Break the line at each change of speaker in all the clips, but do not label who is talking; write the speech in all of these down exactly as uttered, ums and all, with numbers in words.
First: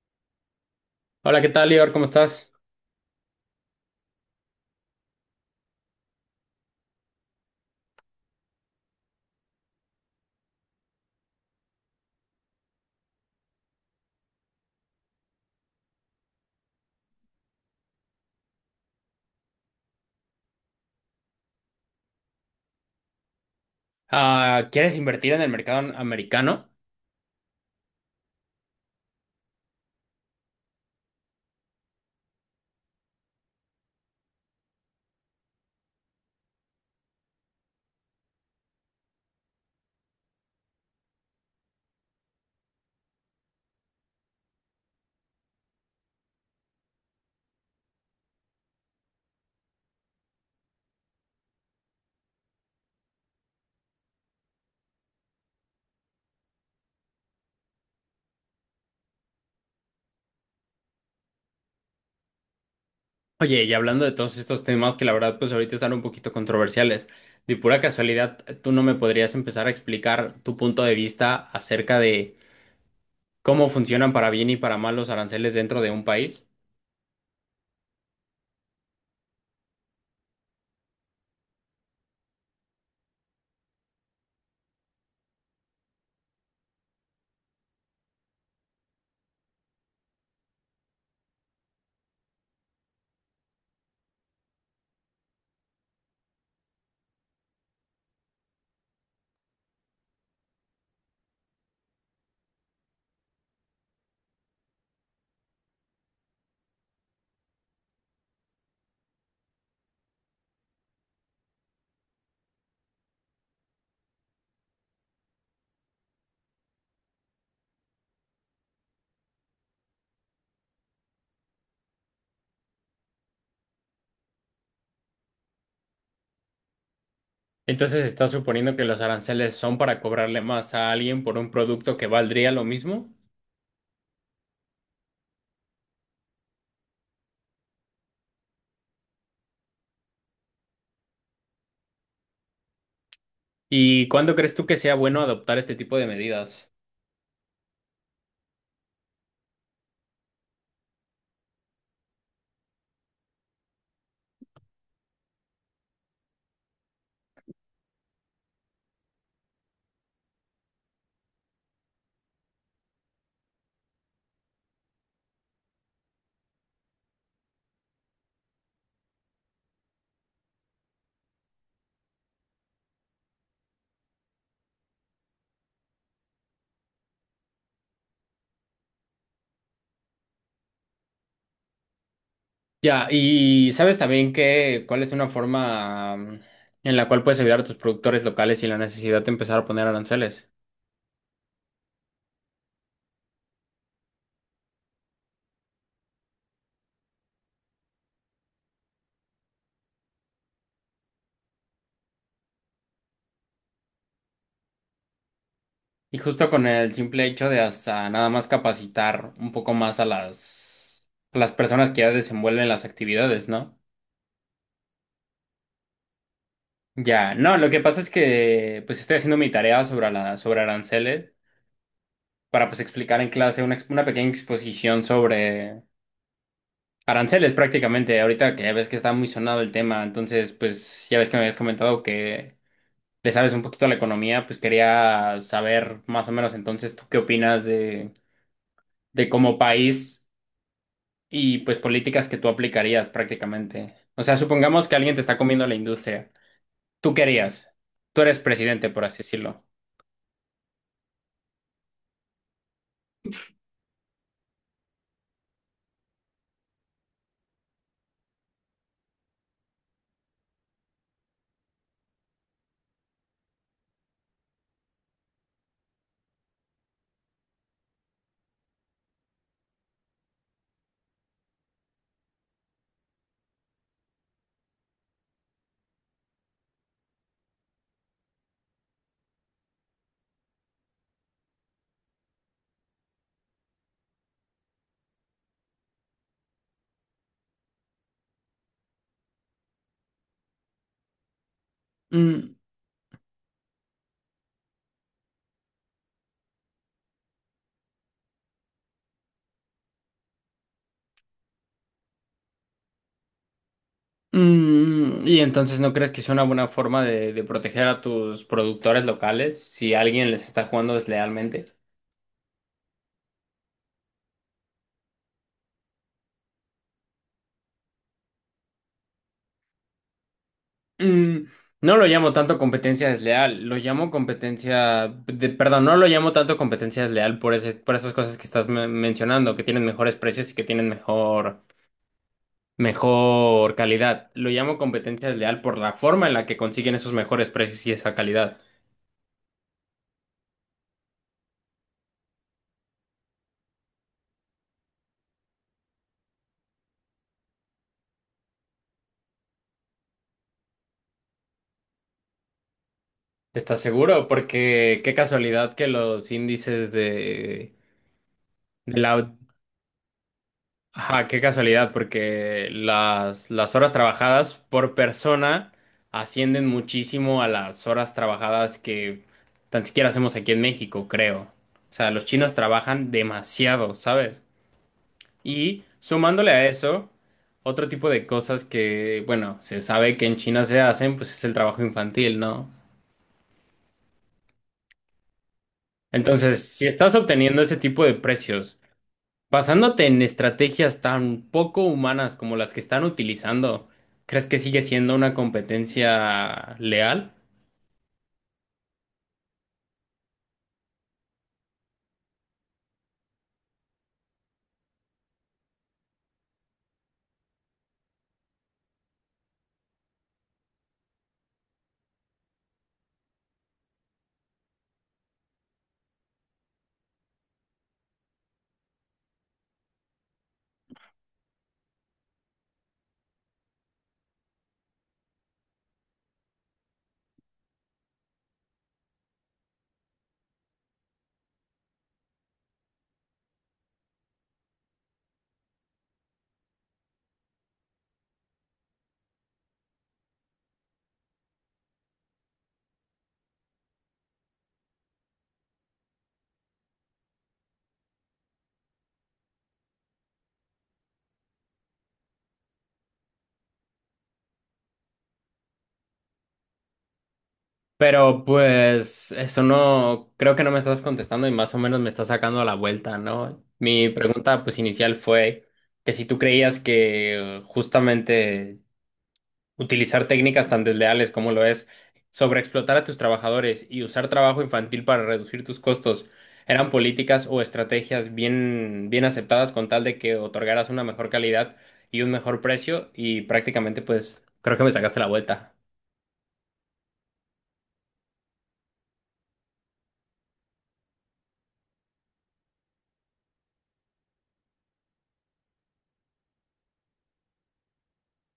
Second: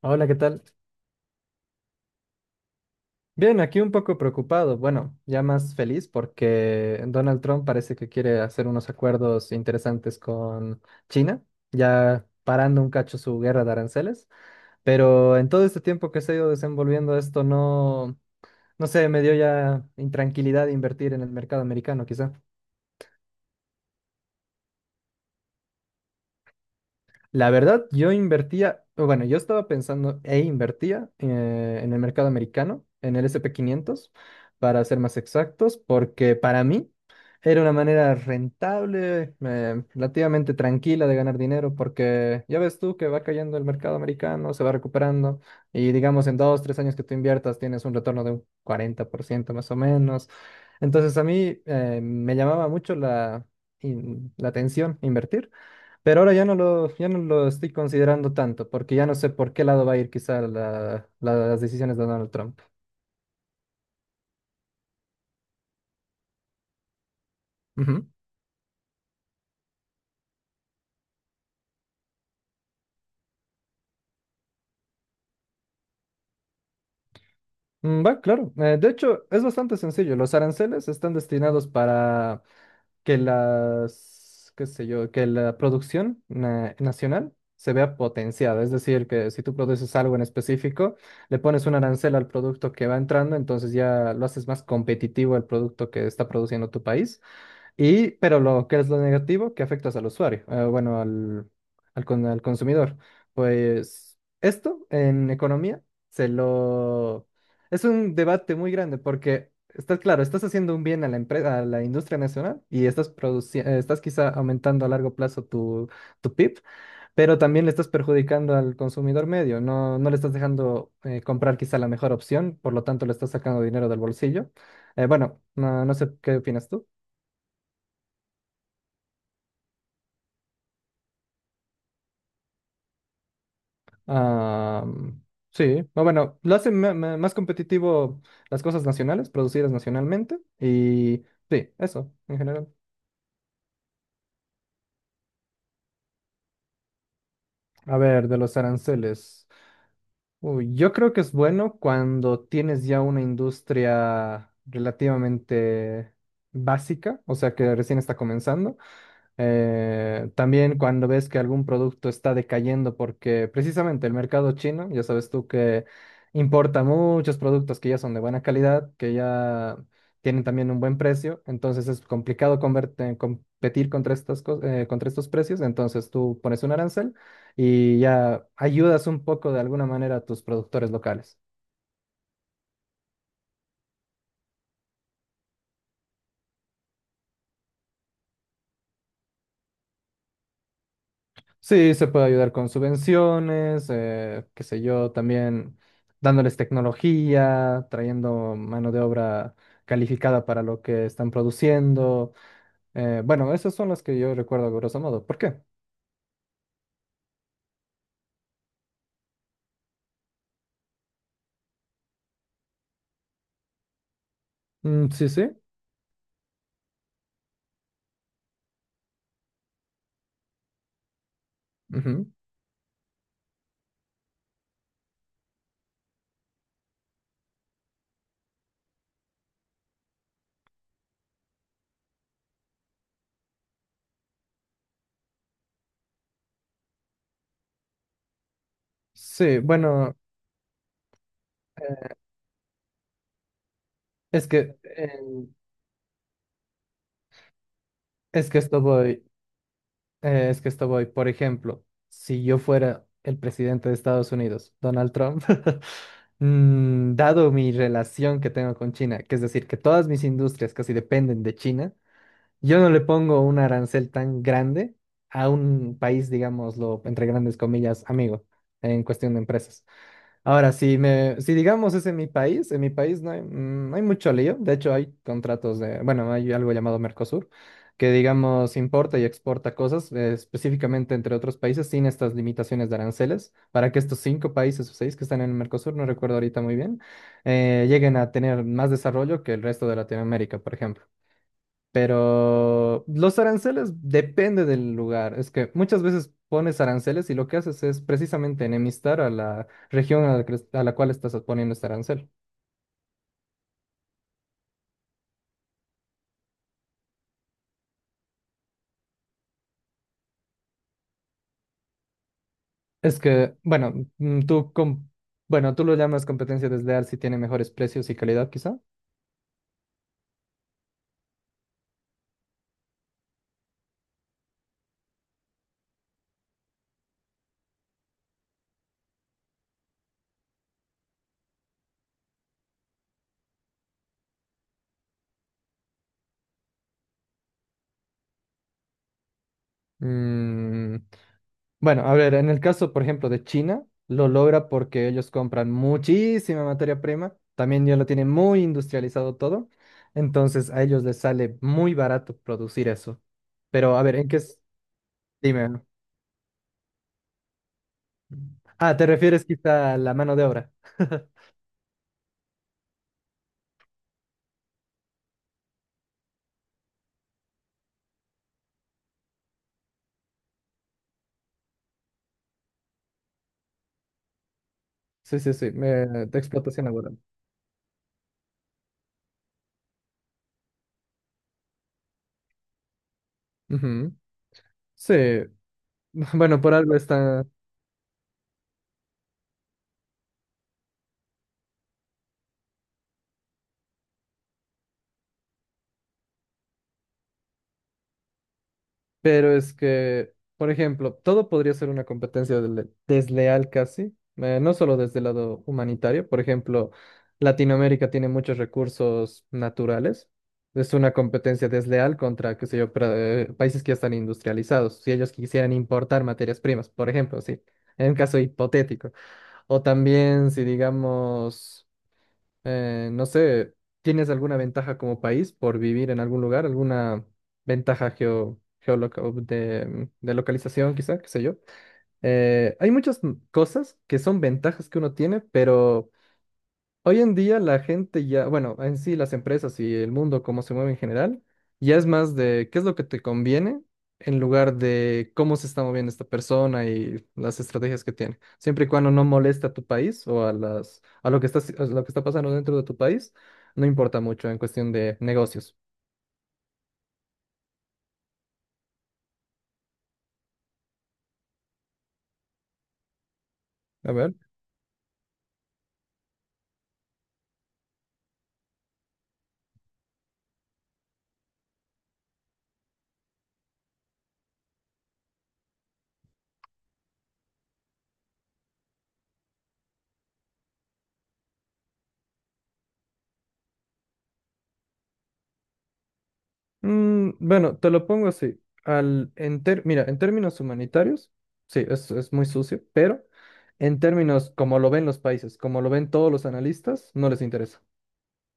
Hola, ¿qué tal?
Hola, ¿qué tal, Lior? ¿Cómo estás?
Bien, aquí un poco preocupado, bueno, ya más feliz porque Donald Trump parece que quiere hacer unos acuerdos interesantes con China, ya parando un cacho su guerra de aranceles, pero en todo este tiempo que se ha ido desenvolviendo esto no, no sé, me dio ya intranquilidad invertir en el mercado americano, quizá.
Ah, ¿quieres invertir en el mercado americano?
La verdad, yo invertía, o bueno, yo estaba pensando e invertía eh, en el mercado americano, en el S and P quinientos, para ser más exactos, porque para mí era una manera rentable, eh, relativamente tranquila de ganar dinero, porque ya ves tú que va cayendo el mercado americano, se va recuperando, y digamos en dos, tres años que tú inviertas tienes un retorno de un cuarenta por ciento más o menos. Entonces a mí eh, me llamaba mucho la, in- la atención invertir. Pero ahora ya no lo, ya no lo estoy considerando tanto, porque ya no sé por qué lado va a ir quizá la- la- las decisiones de Donald Trump.
Oye, y hablando de todos estos temas que la verdad pues ahorita están un poquito controversiales, de pura
Ujú.
casualidad, ¿tú no me podrías empezar a explicar tu punto de vista acerca de cómo funcionan para bien y para mal los aranceles dentro de un país?
Mm, Va, claro. Eh, de hecho, es bastante sencillo. Los aranceles están destinados para que las, qué sé yo, que la producción na- nacional se vea potenciada. Es decir, que si tú produces algo en específico, le pones un arancel al producto que va entrando, entonces ya lo haces más competitivo al producto que está produciendo tu país. Y, pero lo que es lo negativo, que afectas al usuario, eh, bueno, al, al, con- al consumidor. Pues esto en economía se lo... Es un debate muy grande porque, está claro, estás haciendo un bien a la empresa, a la industria nacional y estás produciendo, estás quizá aumentando a largo plazo tu, tu P I B, pero también le estás perjudicando al consumidor medio. No, no le estás dejando eh, comprar quizá la mejor opción, por lo tanto le estás sacando dinero del bolsillo. Eh, bueno, no, no sé qué opinas tú.
Entonces, ¿estás suponiendo que los aranceles son para cobrarle más a alguien por un producto que valdría lo mismo?
Ah, sí, o bueno, lo hace ma- ma- más competitivo las cosas nacionales, producidas nacionalmente, y sí, eso, en general.
¿Y cuándo crees tú que sea bueno adoptar este tipo de medidas?
A ver, de los aranceles. Uy, yo creo que es bueno cuando tienes ya una industria relativamente básica, o sea que recién está comenzando. Eh, también cuando ves que algún producto está decayendo, porque precisamente el mercado chino, ya sabes tú que importa muchos productos que ya son de buena calidad, que ya tienen también un buen precio, entonces es complicado converte- competir contra estas cos- eh, contra estos precios, entonces tú pones un arancel y ya ayudas un poco de alguna manera a tus productores locales.
Ya, y sabes también que cuál es una forma mm, en la cual puedes ayudar a tus productores locales sin la necesidad de empezar a poner aranceles.
Sí, se puede ayudar con subvenciones, eh, qué sé yo, también dándoles tecnología, trayendo mano de obra calificada para lo que están produciendo. Eh, bueno, esas son las que yo recuerdo a grosso modo. ¿Por qué?
Y justo con el simple hecho de hasta nada más capacitar un poco más a las, a las personas que ya desenvuelven las actividades, ¿no?
Mm, sí, sí.
Ya, no, lo que pasa es que pues estoy haciendo mi tarea sobre, la, sobre aranceles
Ujú.
para pues explicar en clase una, ex- una pequeña exposición sobre aranceles prácticamente, ahorita que ya ves que está muy sonado el tema, entonces pues ya ves que me habías comentado que le sabes un poquito a la economía, pues quería saber más o menos entonces tú qué opinas de, de como
Sí, bueno,
país y pues
eh,
políticas que tú aplicarías prácticamente. O sea,
es que,
supongamos que alguien te está
en-
comiendo la industria. ¿Tú qué harías? Tú eres
es que esto
presidente, por así
voy.
decirlo.
Eh, es que esto voy, por ejemplo, si yo fuera el presidente de Estados Unidos, Donald Trump, mm, dado mi relación que tengo con China, que es decir, que todas mis industrias casi dependen de China, yo no le pongo un arancel tan grande a un país, digámoslo, entre grandes comillas, amigo, en cuestión de empresas. Ahora, si me, si digamos es en mi país, en mi país no hay, mm, no hay mucho lío. De hecho, hay contratos de, bueno, hay algo llamado Mercosur, que digamos importa y exporta cosas, eh, específicamente entre otros países, sin estas limitaciones de aranceles, para que estos cinco países o seis que están en el Mercosur, no recuerdo ahorita muy bien, eh, lleguen a tener más desarrollo que el resto de Latinoamérica, por ejemplo.
Mm,
Pero los aranceles depende del lugar. Es que muchas veces pones aranceles y lo que haces es precisamente enemistar a la región a la, que a la cual estás poniendo este arancel.
mm, y entonces, ¿no crees que es una buena forma de, de proteger a tus productores locales si alguien les está jugando deslealmente?
Es que, bueno, mm, tú, com- bueno, tú lo llamas competencia desleal si tiene mejores precios y calidad, quizá.
Mm, no lo llamo tanto competencia desleal, lo llamo competencia, de- perdón, no lo llamo tanto competencia desleal por ese, por esas cosas que estás me- mencionando, que tienen mejores precios y que tienen mejor, mejor calidad. Lo llamo competencia desleal por la forma en la que consiguen esos mejores precios y esa calidad.
Mm, Bueno, a ver, en el caso, por ejemplo, de China, lo logra porque ellos compran muchísima materia prima, también ya lo tienen muy industrializado todo, entonces a ellos les sale muy barato producir eso.
¿Estás
Pero a ver,
seguro?
¿en qué es?
Porque qué casualidad
Dime.
que los índices de,
Ah,
de
¿te
la.
refieres quizá a la mano de obra?
Ajá, qué casualidad, porque las, las horas trabajadas por persona ascienden muchísimo a las horas trabajadas que tan siquiera hacemos aquí en México, creo. O sea, los chinos trabajan demasiado, ¿sabes?
Sí, sí, sí,
Y
me- de
sumándole a
explotación
eso,
laboral.
otro tipo de cosas que, bueno, se sabe que en China se hacen, pues es el trabajo infantil, ¿no?
Ujú. Sí, bueno,
Entonces,
por
si
algo
estás
está.
obteniendo ese tipo de precios, basándote en estrategias tan poco humanas como las que están utilizando, ¿crees que sigue siendo una competencia leal?
Pero es que, por ejemplo, todo podría ser una competencia dele- desleal casi, eh, no solo desde el lado humanitario. Por ejemplo, Latinoamérica tiene muchos recursos naturales. Es una competencia desleal contra, qué sé yo, pra- eh, países que ya están industrializados. Si ellos quisieran importar materias primas, por ejemplo, sí, en un caso hipotético. O también si digamos... Eh, no sé, ¿tienes alguna ventaja como país por vivir en algún lugar? ¿Alguna ventaja geo, geoloca- de, de localización, quizá, qué sé yo? Eh, hay muchas m- cosas que son ventajas que uno tiene, pero hoy en día la gente ya, bueno, en sí las empresas y el mundo como se mueve en general, ya es más de qué es lo que te conviene en lugar de cómo se está moviendo esta persona y las estrategias que tiene. Siempre y cuando no moleste a tu país o a las, a lo que está, haci- a lo que está pasando dentro de tu país, no importa mucho en cuestión de negocios.
Pero pues eso no, creo que no me estás contestando y más o menos me estás sacando a la vuelta, ¿no? Mi
A ver.
pregunta pues inicial fue que si tú creías que justamente utilizar técnicas tan desleales como lo es sobreexplotar a tus trabajadores y usar trabajo infantil para reducir tus costos eran políticas o estrategias bien, bien aceptadas con tal de que otorgaras una mejor calidad y un mejor precio y prácticamente pues creo que me sacaste la vuelta.
Mm, bueno, te lo pongo así. Al, en ter- mira, en términos humanitarios, sí, es, es muy sucio, pero en términos como lo ven los países, como lo ven todos los analistas, no les interesa.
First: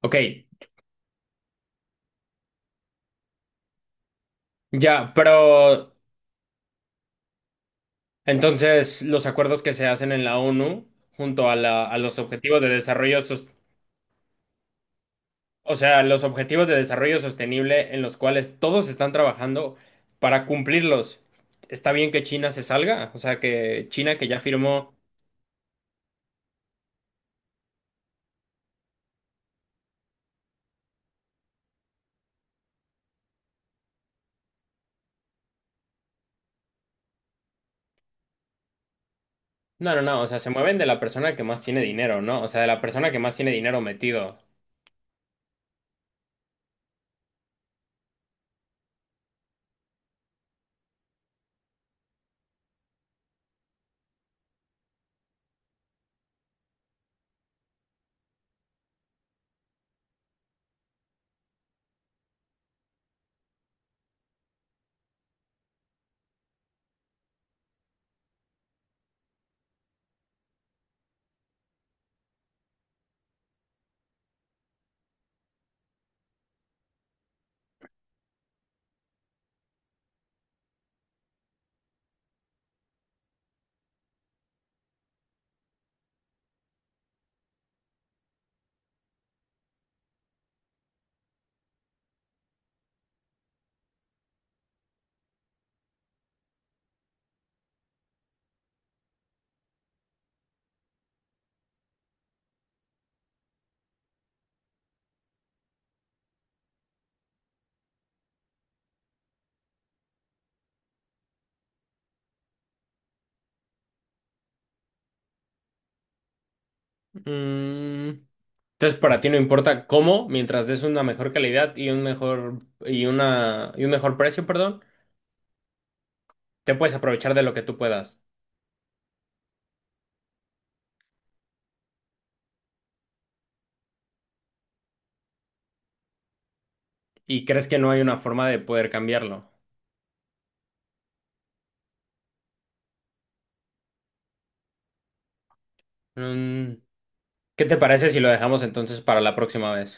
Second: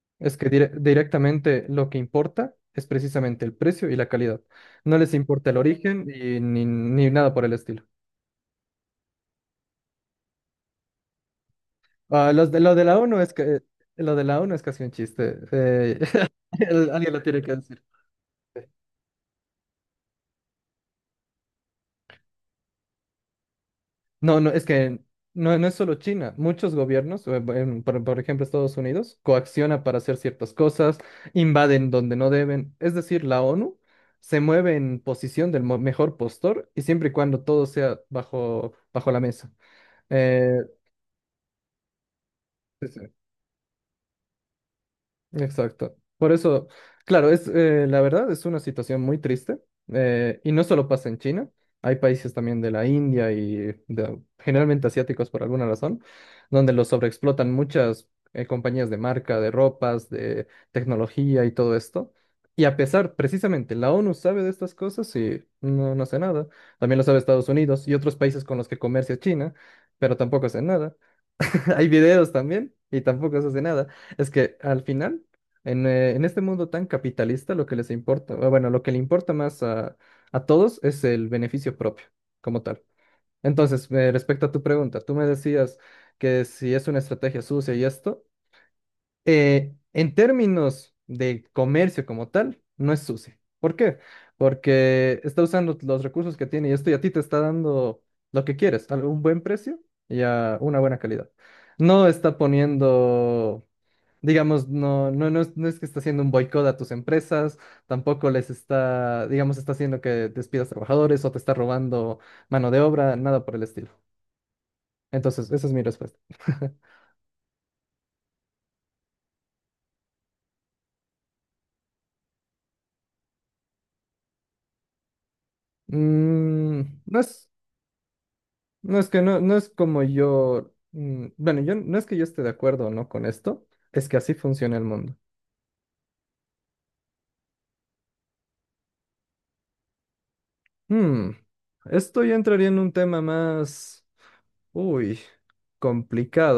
Ok,
Es que dire- directamente lo que importa es precisamente el precio y la calidad. No
ya,
les importa el
pero
origen y ni, ni nada por el estilo.
entonces los acuerdos que se hacen en la ONU junto a, la- a los
Ah, los de,
objetivos de
lo de la
desarrollo
O N U es
sostenible.
que, lo de la O N U es casi un chiste.
O
eh,
sea, los objetivos de
el- alguien
desarrollo
lo tiene que decir.
sostenible en los cuales todos están trabajando para cumplirlos. Está bien que China se salga, o sea, que China que ya
No, no, es
firmó...
que no, no es solo China. Muchos gobiernos, eh, bu- en- por, por ejemplo Estados Unidos, coacciona para hacer ciertas cosas, invaden donde no deben. Es decir, la O N U se mueve en posición del mo- mejor postor y siempre y cuando todo sea bajo, bajo la mesa.
No, no, no, o sea, se
Eh,
mueven de la persona que más tiene dinero, ¿no? O sea, de la
sí, sí.
persona que más tiene dinero metido.
Exacto. Por eso, claro, es eh, la verdad es una situación muy triste eh, y no solo pasa en China, hay países también de la India y de- generalmente asiáticos por alguna razón, donde los sobreexplotan muchas eh, compañías de marca, de ropas, de tecnología y todo esto. Y a pesar, precisamente, la O N U sabe de estas cosas y no, no hace nada. También lo sabe Estados Unidos y otros países con los que comercia China, pero tampoco hace nada. Hay videos también y tampoco se hace nada. Es que al final, en, eh, en este mundo tan capitalista, lo que les importa, o bueno, lo que le importa más a, a todos es el beneficio propio, como tal. Entonces, eh, respecto a tu pregunta, tú me decías que si es una estrategia sucia y esto, eh, en términos de comercio como tal, no es sucio. ¿Por qué? Porque está usando los recursos que tiene y esto y a ti te está dando lo que quieres, a un buen precio y a una buena calidad. No está poniendo, digamos, no, no, no es, no es que está haciendo un boicot a tus empresas, tampoco les está, digamos, está haciendo que despidas trabajadores o te está robando mano de obra, nada por el estilo. Entonces, esa es mi respuesta.
Mm, entonces, para ti no importa cómo, mientras des una mejor calidad y un mejor y una y un mejor precio, perdón, te
Mm,
puedes
no
aprovechar de
es.
lo que tú puedas.
No es que no, no es como yo, mm, bueno, yo no es que yo esté de acuerdo o no con esto, es que así funciona el mundo.
Y crees que no hay una forma de poder cambiarlo.
Hmm, esto ya entraría en un tema más, uy, complicado.
Mm, ¿qué te parece si lo dejamos entonces para la próxima vez?